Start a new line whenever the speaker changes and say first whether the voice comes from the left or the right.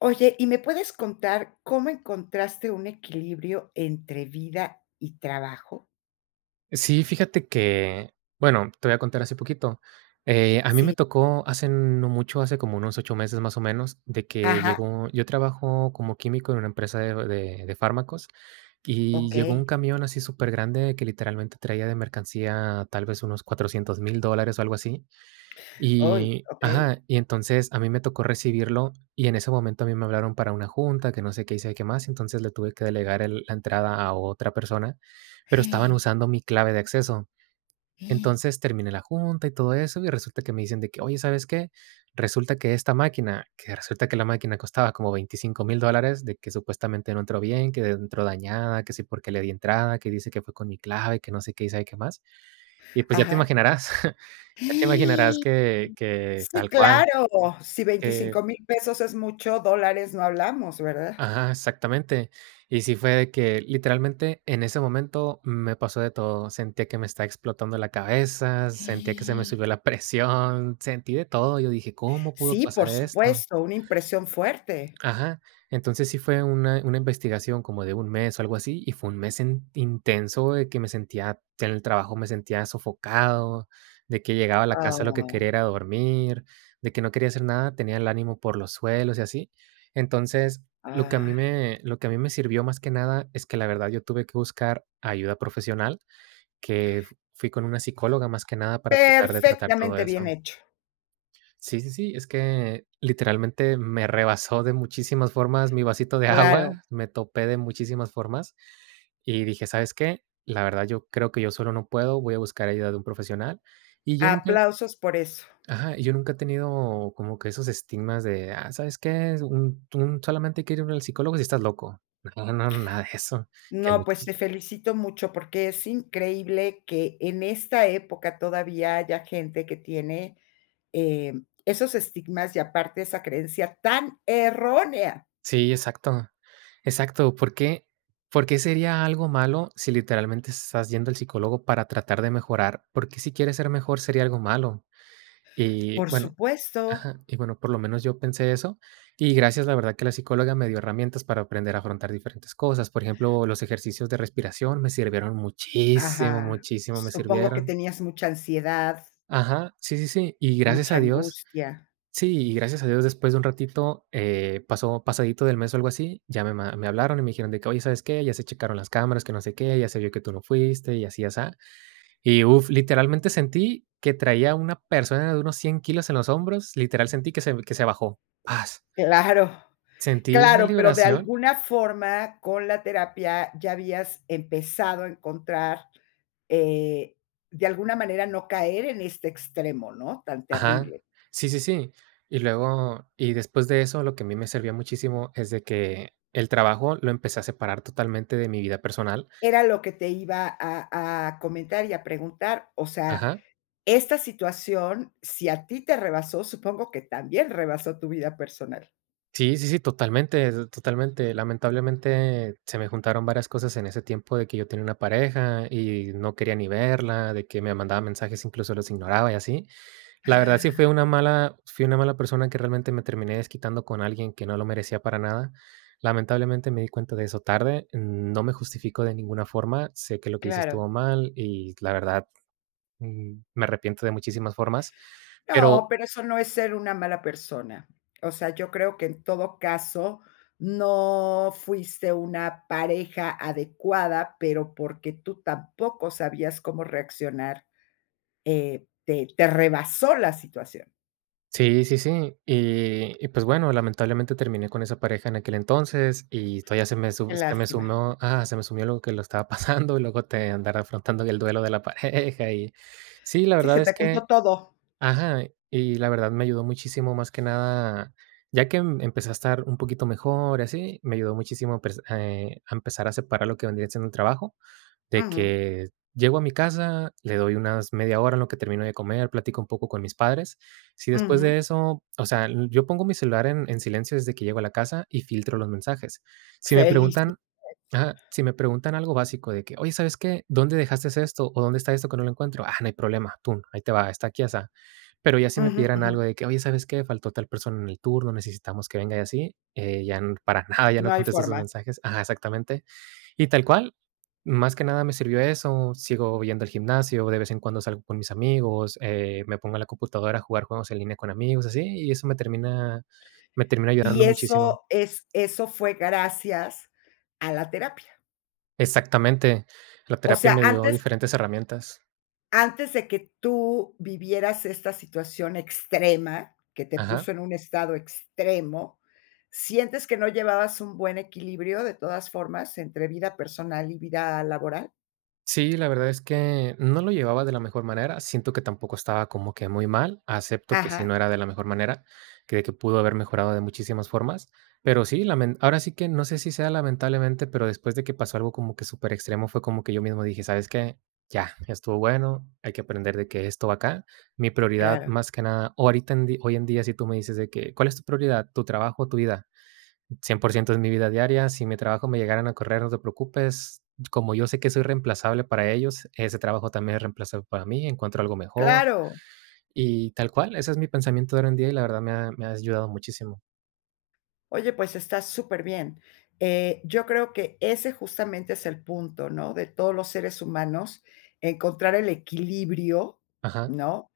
left: Oye, ¿y me puedes contar cómo encontraste un equilibrio entre vida y trabajo?
right: Sí, fíjate que, bueno, te voy a contar hace poquito. A mí
left: Sí.
right: me tocó hace no mucho, hace como unos 8 meses más o menos, de que
left: Ajá,
right: llegó yo trabajo como químico en una empresa de fármacos, y llegó
left: okey.
right: un camión así súper grande que literalmente traía de mercancía tal vez unos 400.000 dólares o algo así.
left: Hoy.
right: Y
left: Okey.
right: ajá, y entonces a mí me tocó recibirlo, y en ese momento a mí me hablaron para una junta, que no sé qué hice y sé qué más, entonces le tuve que delegar el la entrada a otra persona, pero estaban usando mi clave de acceso. Entonces terminé la junta y todo eso, y resulta que me dicen de que: "Oye, ¿sabes qué? Resulta que esta máquina", que resulta que la máquina costaba como 25.000 dólares, de que supuestamente no entró bien, que entró dañada, que sí porque le di entrada, que dice que fue con mi clave, que no sé qué hice y sabe qué más. Y pues ya te
left: Ajá.
right: imaginarás. Ya te imaginarás que
left: Sí,
right: tal cual,
left: claro. Si
right: que
left: 25,000 pesos es mucho, dólares no hablamos, ¿verdad?
right: ajá, exactamente. Y sí fue de que, literalmente, en ese momento me pasó de todo. Sentía que me estaba explotando la cabeza, sentía que se me subió la presión, sentí de todo. Yo dije: "¿Cómo pudo
left: Sí,
right: pasar
left: por
right: esto?"
left: supuesto, una impresión fuerte.
right: Ajá. Entonces sí fue una investigación como de un mes o algo así, y fue un mes en intenso de que me sentía en el trabajo me sentía sofocado, de que llegaba a la casa lo que
left: Ay,
right: quería era dormir, de que no quería hacer nada, tenía el ánimo por los suelos y así. Entonces,
left: ay.
right: lo que a mí me sirvió más que nada es que la verdad yo tuve que buscar ayuda profesional, que fu fui con una psicóloga más que nada para tratar todo
left: Perfectamente bien
right: eso.
left: hecho.
right: Sí, sí, sí, es que literalmente me rebasó de muchísimas formas mi vasito de
left: Claro,
right: agua, me topé de muchísimas formas y dije, ¿sabes qué? La verdad yo creo que yo solo no puedo, voy a buscar ayuda de un profesional. Y yo nunca,
left: aplausos por eso.
right: ajá, y yo nunca he tenido como que esos estigmas de, ah, ¿sabes qué? Solamente hay que ir al psicólogo si estás loco. No, no, nada de eso. Que
left: No, pues
right: muchis-
left: te felicito mucho porque es increíble que en esta época todavía haya gente que tiene, eh, esos estigmas y aparte esa creencia tan errónea.
right: Sí, exacto. Exacto, por qué sería algo malo si literalmente estás yendo al psicólogo para tratar de mejorar? ¿Porque si quieres ser mejor sería algo malo? Y
left: Por
right: bueno
left: supuesto.
right: ajá, y bueno, por lo menos yo pensé eso, y gracias, la verdad que la psicóloga me dio herramientas para aprender a afrontar diferentes cosas. Por ejemplo, los ejercicios de respiración me sirvieron muchísimo,
left: Ajá.
right: muchísimo me
left: Supongo que
right: sirvieron.
left: tenías mucha ansiedad,
right: Ajá, sí, sí, sí, y gracias
left: mucha
right: a Dios
left: angustia.
right: Sí, y gracias a Dios, después de un ratito, pasó pasadito del mes o algo así, ya me hablaron y me dijeron de que: "Oye, ¿sabes qué? Ya se checaron las cámaras, que no sé qué, ya se vio que tú no fuiste y así y asá". Y uf, literalmente sentí que traía una persona de unos 100 kilos en los hombros, literal sentí que se bajó, ¡paz!
left: Claro,
right: Sentí una
left: claro, pero de
right: liberación
left: alguna forma con la terapia ya habías empezado a encontrar, eh, de alguna manera no caer en este extremo, ¿no? Tan
right: ajá,
left: terrible.
right: sí, sí, sí. Y luego y después de eso, lo que a mí me servía muchísimo es de que el trabajo lo empecé a separar totalmente de mi vida personal
left: Era lo que te iba a comentar y a preguntar, o sea,
right: ajá.
left: esta situación, si a ti te rebasó, supongo que también rebasó tu vida personal.
right: Sí, sí, sí, totalmente, totalmente. Lamentablemente se me juntaron varias cosas en ese tiempo de que yo tenía una pareja y no quería ni verla, de que me mandaba mensajes, incluso los ignoraba y así. La verdad sí fue una mala, fui una mala persona que realmente me terminé desquitando con alguien que no lo merecía para nada. Lamentablemente me di cuenta de eso tarde, no me justifico de ninguna forma, sé que lo que hice estuvo
left: Claro.
right: mal y la verdad me arrepiento de muchísimas formas,
left: No,
right: pero
left: pero eso no es ser una mala persona. O sea, yo creo que en todo caso, no fuiste una pareja adecuada, pero porque tú tampoco sabías cómo reaccionar, te rebasó la situación.
right: Sí, sí, sí. Y pues bueno, lamentablemente terminé con esa pareja en aquel entonces y todavía
left: Qué
right: se me
left: lástima.
right: sumó ah, se me sumió lo que lo estaba pasando y luego te andar afrontando el duelo de la pareja y sí, la
left: Sí, se
right: verdad es
left: te juntó
right: que
left: todo.
right: ajá, y la verdad me ayudó muchísimo más que nada, ya que empecé a estar un poquito mejor y así, me ayudó muchísimo, pues, a empezar a separar lo que vendría siendo el trabajo de
left: Ujú,
right: que llego a mi casa, le doy unas media hora en lo que termino de comer, platico un poco con mis padres. Si después
left: ujú.
right: de eso, o sea, l yo pongo mi celular en silencio desde que llego a la casa y filtro los mensajes. Si me
left: Felici
right: preguntan ajá, si me preguntan algo básico de que: "Oye, ¿sabes qué? ¿Dónde dejaste esto? ¿O dónde está esto que no lo encuentro?". Ah, no hay problema, tú ahí te va, está aquí, asá. Pero ya si me
left: Ujú,
right: pidieran
left: ujú.
right: algo de que: "Oye, ¿sabes qué? Faltó tal persona en el turno, necesitamos que venga", y así, ya n para nada, ya no
left: No hay
right: contesto esos
left: forma.
right: mensajes. Ajá, exactamente. Y tal cual, más que nada me sirvió eso, sigo yendo al gimnasio, de vez en cuando salgo con mis amigos, me pongo a la computadora a jugar juegos en línea con amigos, así, y eso me termina
left: Y
right: ayudando muchísimo.
left: eso fue gracias a la terapia.
right: Exactamente, la
left: O
right: terapia
left: sea,
right: me dio
left: antes
right: diferentes herramientas.
left: antes de que tú vivieras esta situación extrema, que te puso
right: Ajá.
left: en un estado extremo, ¿sientes que no llevabas un buen equilibrio de todas formas entre vida personal y vida laboral?
right: Sí, la verdad es que no lo llevaba de la mejor manera. Siento que tampoco estaba como que muy mal. Acepto que sí no
left: Ajá,
right: era de la mejor manera, que pudo haber mejorado de muchísimas formas. Pero sí, ahora sí que no sé si sea lamentablemente, pero después de que pasó algo como que súper extremo, fue como que yo mismo dije, ¿sabes qué? Ya, estuvo bueno, hay que aprender de que esto va acá. Mi prioridad
left: claro,
right: más que nada, ahorita hoy en día, si tú me dices de que, ¿cuál es tu prioridad? ¿Tu trabajo o tu vida? Cien por ciento es mi vida diaria. Si mi trabajo me llegaran a correr, no te preocupes. Como yo sé que soy reemplazable para ellos, ese trabajo también es reemplazable para mí. Encuentro algo mejor
left: claro.
right: y tal cual. Ese es mi pensamiento de hoy en día y la verdad me ha ayudado muchísimo.
left: Oye, pues está superbién. Yo creo que ese justamente es el punto, ¿no? De todos los seres humanos, encontrar el equilibrio,
right: Ajá.
left: ¿no?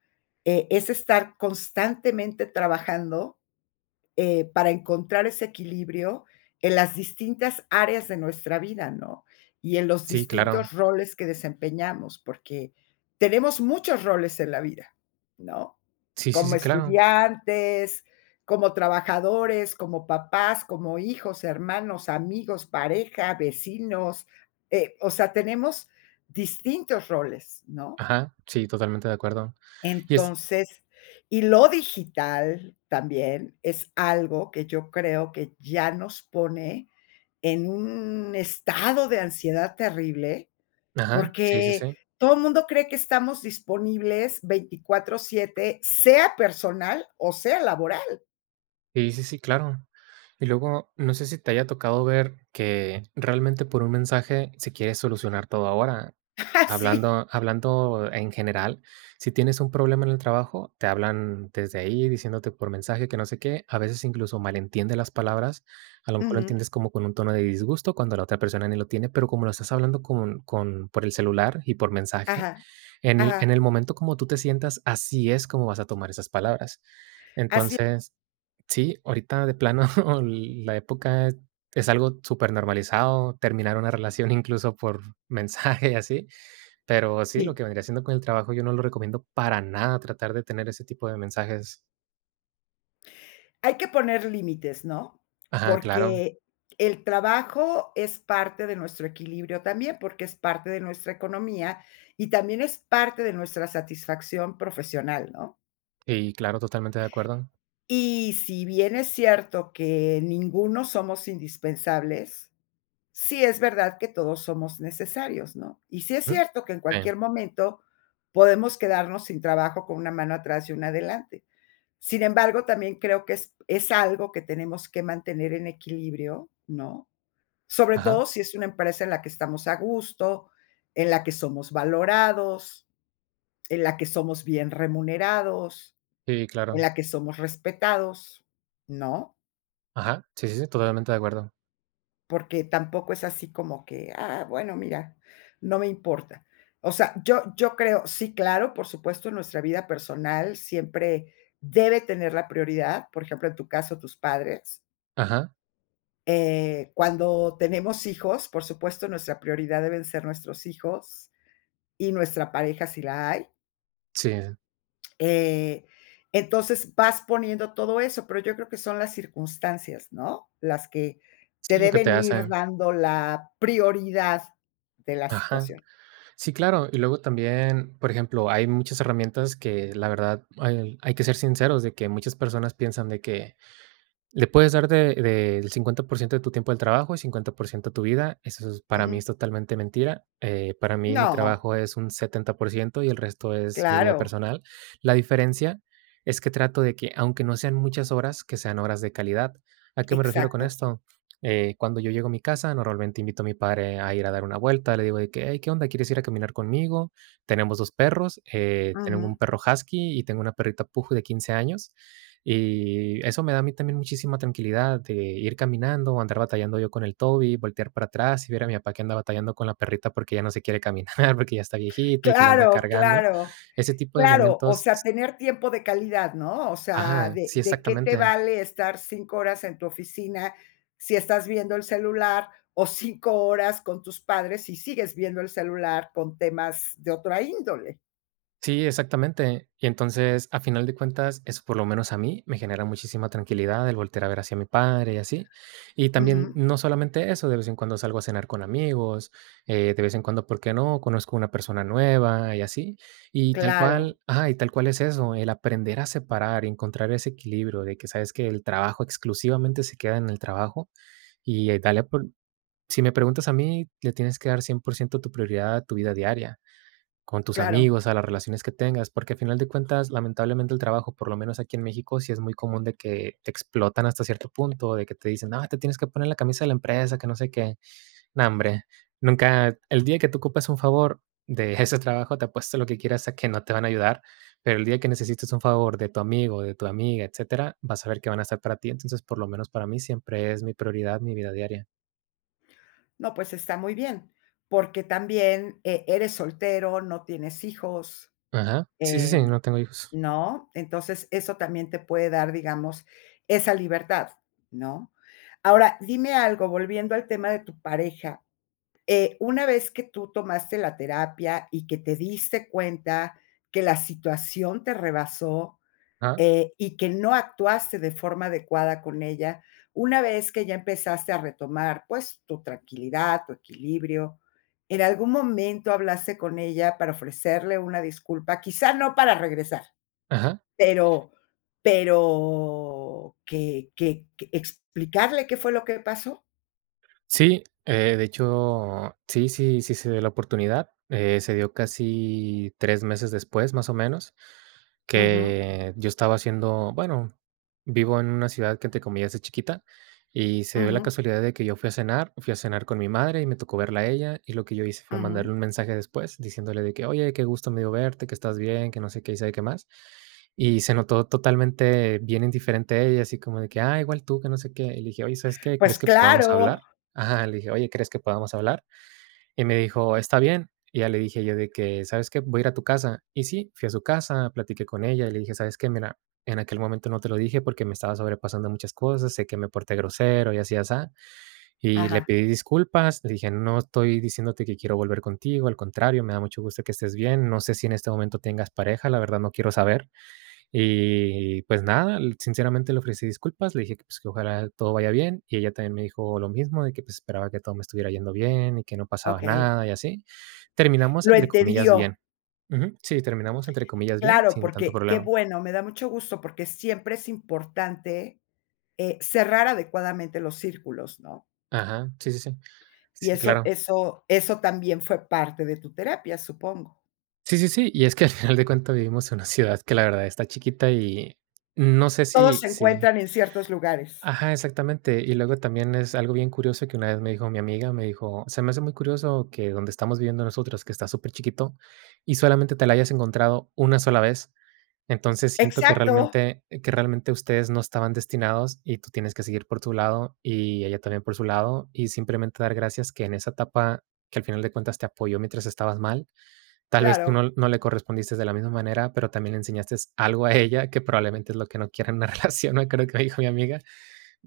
left: Es estar constantemente trabajando para encontrar ese equilibrio en las distintas áreas de nuestra vida, ¿no? Y en los
right: Sí, claro.
left: distintos roles que desempeñamos, porque tenemos muchos roles en la vida, ¿no?
right: Sí, sí,
left: Como
right: sí, claro.
left: estudiantes, como trabajadores, como papás, como hijos, hermanos, amigos, pareja, vecinos, o sea, tenemos distintos roles, ¿no?
right: Ajá. Sí, totalmente de acuerdo. Y es.
left: Entonces, y lo digital también es algo que yo creo que ya nos pone en un estado de ansiedad terrible,
right: Ajá. Sí, sí,
left: porque
right: sí.
left: todo el mundo cree que estamos disponibles 24/7 sea personal o sea laboral.
right: Sí, sí, sí, claro. Y luego, no sé si te haya tocado ver que realmente por un mensaje se quiere solucionar todo ahora.
left: Así.
right: Hablando en general, si tienes un problema en el trabajo, te hablan desde ahí diciéndote por mensaje que no sé qué, a veces incluso malentiende las palabras, a lo mejor lo
left: Ujú.
right: entiendes como con un tono de disgusto cuando la otra persona ni lo tiene, pero como lo estás hablando con por el celular y por mensaje,
left: Ajá,
right: en
left: ajá.
right: el momento como tú te sientas, así es como vas a tomar esas palabras.
left: Así es,
right: Entonces Sí, ahorita de plano la época es algo súper normalizado terminar una relación incluso por mensaje y así, pero sí, lo
left: sí.
right: que vendría haciendo con el trabajo, yo no lo recomiendo para nada tratar de tener ese tipo de mensajes.
left: Hay que poner límites, ¿no?
right: Ajá, claro.
left: Porque el trabajo es parte de nuestro equilibrio también, porque es parte de nuestra economía y también es parte de nuestra satisfacción profesional, ¿no?
right: Y claro, totalmente de acuerdo.
left: Y si bien es cierto que ninguno somos indispensables, sí es verdad que todos somos necesarios, ¿no? Y sí es
right: Ujú.
left: cierto que en
right: Sí,
left: cualquier momento podemos quedarnos sin trabajo con una mano atrás y una adelante. Sin embargo, también creo que es algo que tenemos que mantener en equilibrio, ¿no? Sobre
right: ajá,
left: todo si es una empresa en la que estamos a gusto, en la que somos valorados, en la que somos bien remunerados,
right: sí,
left: en
right: claro.
left: la que somos respetados, ¿no?
right: Ajá, sí, sí, sí, totalmente de acuerdo.
left: Porque tampoco es así como que, ah, bueno, mira, no me importa. O sea, yo creo, sí, claro, por supuesto, nuestra vida personal siempre debe tener la prioridad, por ejemplo, en tu caso, tus padres.
right: Ajá,
left: Cuando tenemos hijos, por supuesto, nuestra prioridad deben ser nuestros hijos y nuestra pareja si la hay.
right: sí, sí,
left: Eh, entonces vas poniendo todo eso, pero yo creo que son las circunstancias, ¿no? Las que te
right: sí, lo que te
left: deben ir
right: hacen.
left: dando la prioridad de la
right: Ajá.
left: situación.
right: Sí, claro. Y luego también, por ejemplo, hay muchas herramientas que la verdad hay que ser sinceros de que muchas personas piensan de que, le puedes dar de del 50% de tu tiempo al trabajo y 50% a tu vida. Eso es para mí
left: Ujú.
right: es totalmente mentira. Para mí, mi
left: No,
right: trabajo es un 70% y el resto es mi vida
left: claro,
right: personal. La diferencia es que trato de que, aunque no sean muchas horas, que sean horas de calidad. ¿A qué me refiero con
left: exacto.
right: esto? Cuando yo llego a mi casa, normalmente invito a mi padre a ir a dar una vuelta. Le digo de que, hey, ¿qué onda? ¿Quieres ir a caminar conmigo? Tenemos 2 perros, tengo
left: Ujú.
right: un perro husky y tengo una perrita puju de 15 años. Y eso me da a mí también muchísima tranquilidad de ir caminando, andar batallando yo con el Toby, voltear para atrás y ver a mi papá que anda batallando con la perrita porque ya no se quiere caminar, porque ya está viejita y que la anda
left: Claro,
right: cargando.
left: claro.
right: Ese tipo de
left: Claro, o
right: momentos
left: sea, tener tiempo de calidad, ¿no? O sea,
right: Ajá,
left: de
right: sí,
left: de qué te
right: exactamente.
left: vale estar 5 horas en tu oficina si estás viendo el celular, o 5 horas con tus padres si sigues viendo el celular con temas de otra índole.
right: Sí, exactamente. Y entonces, a final de cuentas, eso por lo menos a mí me genera muchísima tranquilidad el voltear a ver hacia mi padre y así. Y también,
left: Ujú.
right: no solamente eso, de vez en cuando salgo a cenar con amigos, de vez en cuando, ¿por qué no? Conozco una persona nueva y así. Y tal
left: Claro,
right: cual, ajá, y tal cual es eso, el aprender a separar y encontrar ese equilibrio de que sabes que el trabajo exclusivamente se queda en el trabajo y eh, dale por, si me preguntas a mí, le tienes que dar 100% tu prioridad a tu vida diaria con tus
left: claro.
right: amigos, a las relaciones que tengas, porque al final de cuentas, lamentablemente el trabajo, por lo menos aquí en México, sí es muy común de que te explotan hasta cierto punto, de que te dicen, no, te tienes que poner la camisa de la empresa, que no sé qué. No, hombre, nunca, el día que tú ocupas un favor de ese trabajo, te apuesto lo que quieras a que no te van a ayudar, pero el día que necesites un favor de tu amigo, de tu amiga, etcétera, vas a ver que van a estar para ti. Entonces, por lo menos para mí siempre es mi prioridad, mi vida diaria.
left: No, pues está muy bien, porque también eres soltero, no tienes hijos,
right: Ajá. Sí, sí,
left: eh
right: sí, no tengo hijos.
left: ¿no? Entonces, eso también te puede dar, digamos, esa libertad, ¿no? Ahora, dime algo, volviendo al tema de tu pareja, una vez que tú tomaste la terapia y que te diste cuenta que la situación te rebasó,
right: Ajá,
left: y que no actuaste de forma adecuada con ella, una vez que ya empezaste a retomar, pues, tu tranquilidad, tu equilibrio, ¿en algún momento hablaste con ella para ofrecerle una disculpa? Quizá no para regresar.
right: ajá.
left: Pero pero que explicarle qué fue lo que pasó.
right: Sí, de hecho, sí, sí, sí se dio la oportunidad. Se dio casi 3 meses después, más o menos,
left: Ujú,
right: que yo estaba haciendo bueno, vivo en una ciudad que, entre comillas, es chiquita, y se dio la
left: ujú,
right: casualidad de que yo fui a cenar con mi madre y me tocó verla a ella, y lo que yo hice fue
left: ujú.
right: mandarle un mensaje después diciéndole de que: "Oye, qué gusto me dio verte, que estás bien, que no sé qué y sabe qué más". Y se notó totalmente bien indiferente a ella, así como de que: "Ah, igual tú, que no sé qué". Y le dije: "Oye, ¿sabes qué?
left: Pues
right: ¿Crees que podamos
left: claro.
right: hablar?". Ajá, le dije: "Oye, ¿crees que podamos hablar?". Y me dijo: "Está bien". Y ya le dije yo de que: "¿Sabes qué? Voy a ir a tu casa". Y sí, fui a su casa, platiqué con ella y le dije: "¿Sabes qué? Mira, en aquel momento no te lo dije porque me estaba sobrepasando muchas cosas, sé que me porté grosero y así, asá". Y le
left: Ajá,
right: pedí disculpas, le dije: "No estoy diciéndote que quiero volver contigo, al contrario, me da mucho gusto que estés bien. No sé si en este momento tengas pareja, la verdad no quiero saber". Y pues nada, sinceramente le ofrecí disculpas, le dije que, pues, que ojalá todo vaya bien y ella también me dijo lo mismo, de que pues esperaba que todo me estuviera yendo bien y que no pasaba
left: okey.
right: nada y así. Terminamos
left: Lo
right: entre comillas
left: entendió.
right: bien. Ujú. Sí, terminamos entre comillas bien,
left: Claro,
right: sin tanto
left: porque qué
right: problema.
left: bueno, me da mucho gusto, porque siempre es importante, cerrar adecuadamente los círculos, ¿no?
right: Ajá, sí, sí, sí.
left: Y
right: Sí,
left: eso
right: claro.
left: eso eso también fue parte de tu terapia, supongo.
right: Sí, sí, sí. Y es que al final de cuentas vivimos en una ciudad que la verdad está chiquita y no sé
left: Todos
right: si
left: se
right: sí.
left: encuentran en ciertos lugares.
right: Ajá, exactamente. Y luego también es algo bien curioso que una vez me dijo mi amiga, me dijo, se me hace muy curioso que donde estamos viviendo nosotros, que está súper chiquito, y solamente te la hayas encontrado una sola vez. Entonces siento que
left: Exacto,
right: realmente, que realmente ustedes no estaban destinados y tú tienes que seguir por tu lado y ella también por su lado y simplemente dar gracias que en esa etapa que al final de cuentas te apoyó mientras estabas mal, tal vez tú
left: claro,
right: no le correspondiste de la misma manera, pero también le enseñaste algo a ella que probablemente es lo que no quiere en una relación, ¿no? Creo que me dijo mi amiga.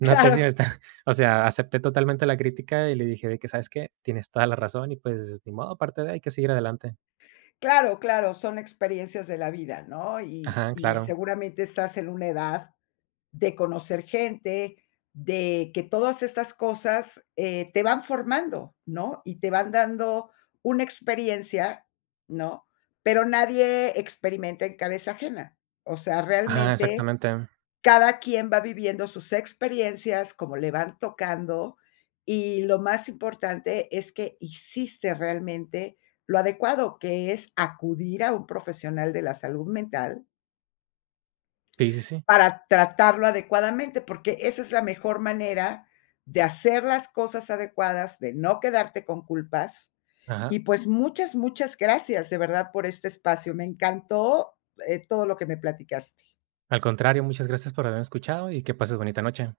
right: sé si
left: claro.
right: me está o sea, acepté totalmente la crítica y le dije de que: "¿Sabes qué? Tienes toda la razón y, pues, ni modo, aparte de hay que seguir adelante".
left: Claro, claro, son experiencias de la vida, ¿no? Y s
right: Ajá,
left: y
right: claro.
left: seguramente estás en una edad de conocer gente, de que todas estas cosas, te van formando, ¿no? Y te van dando una experiencia, ¿no? Pero nadie experimenta en cabeza ajena. O sea,
right: Ajá,
left: realmente
right: exactamente.
left: cada quien va viviendo sus experiencias, como le van tocando, y lo más importante es que hiciste realmente lo adecuado, que es acudir a un profesional de la salud mental
right: Sí, sí, sí.
left: para tratarlo adecuadamente, porque esa es la mejor manera de hacer las cosas adecuadas, de no quedarte con culpas.
right: Ajá.
left: Y pues muchas, muchas gracias de verdad por este espacio. Me encantó todo lo que me platicaste.
right: Al contrario, muchas gracias por haberme escuchado y que pases bonita noche.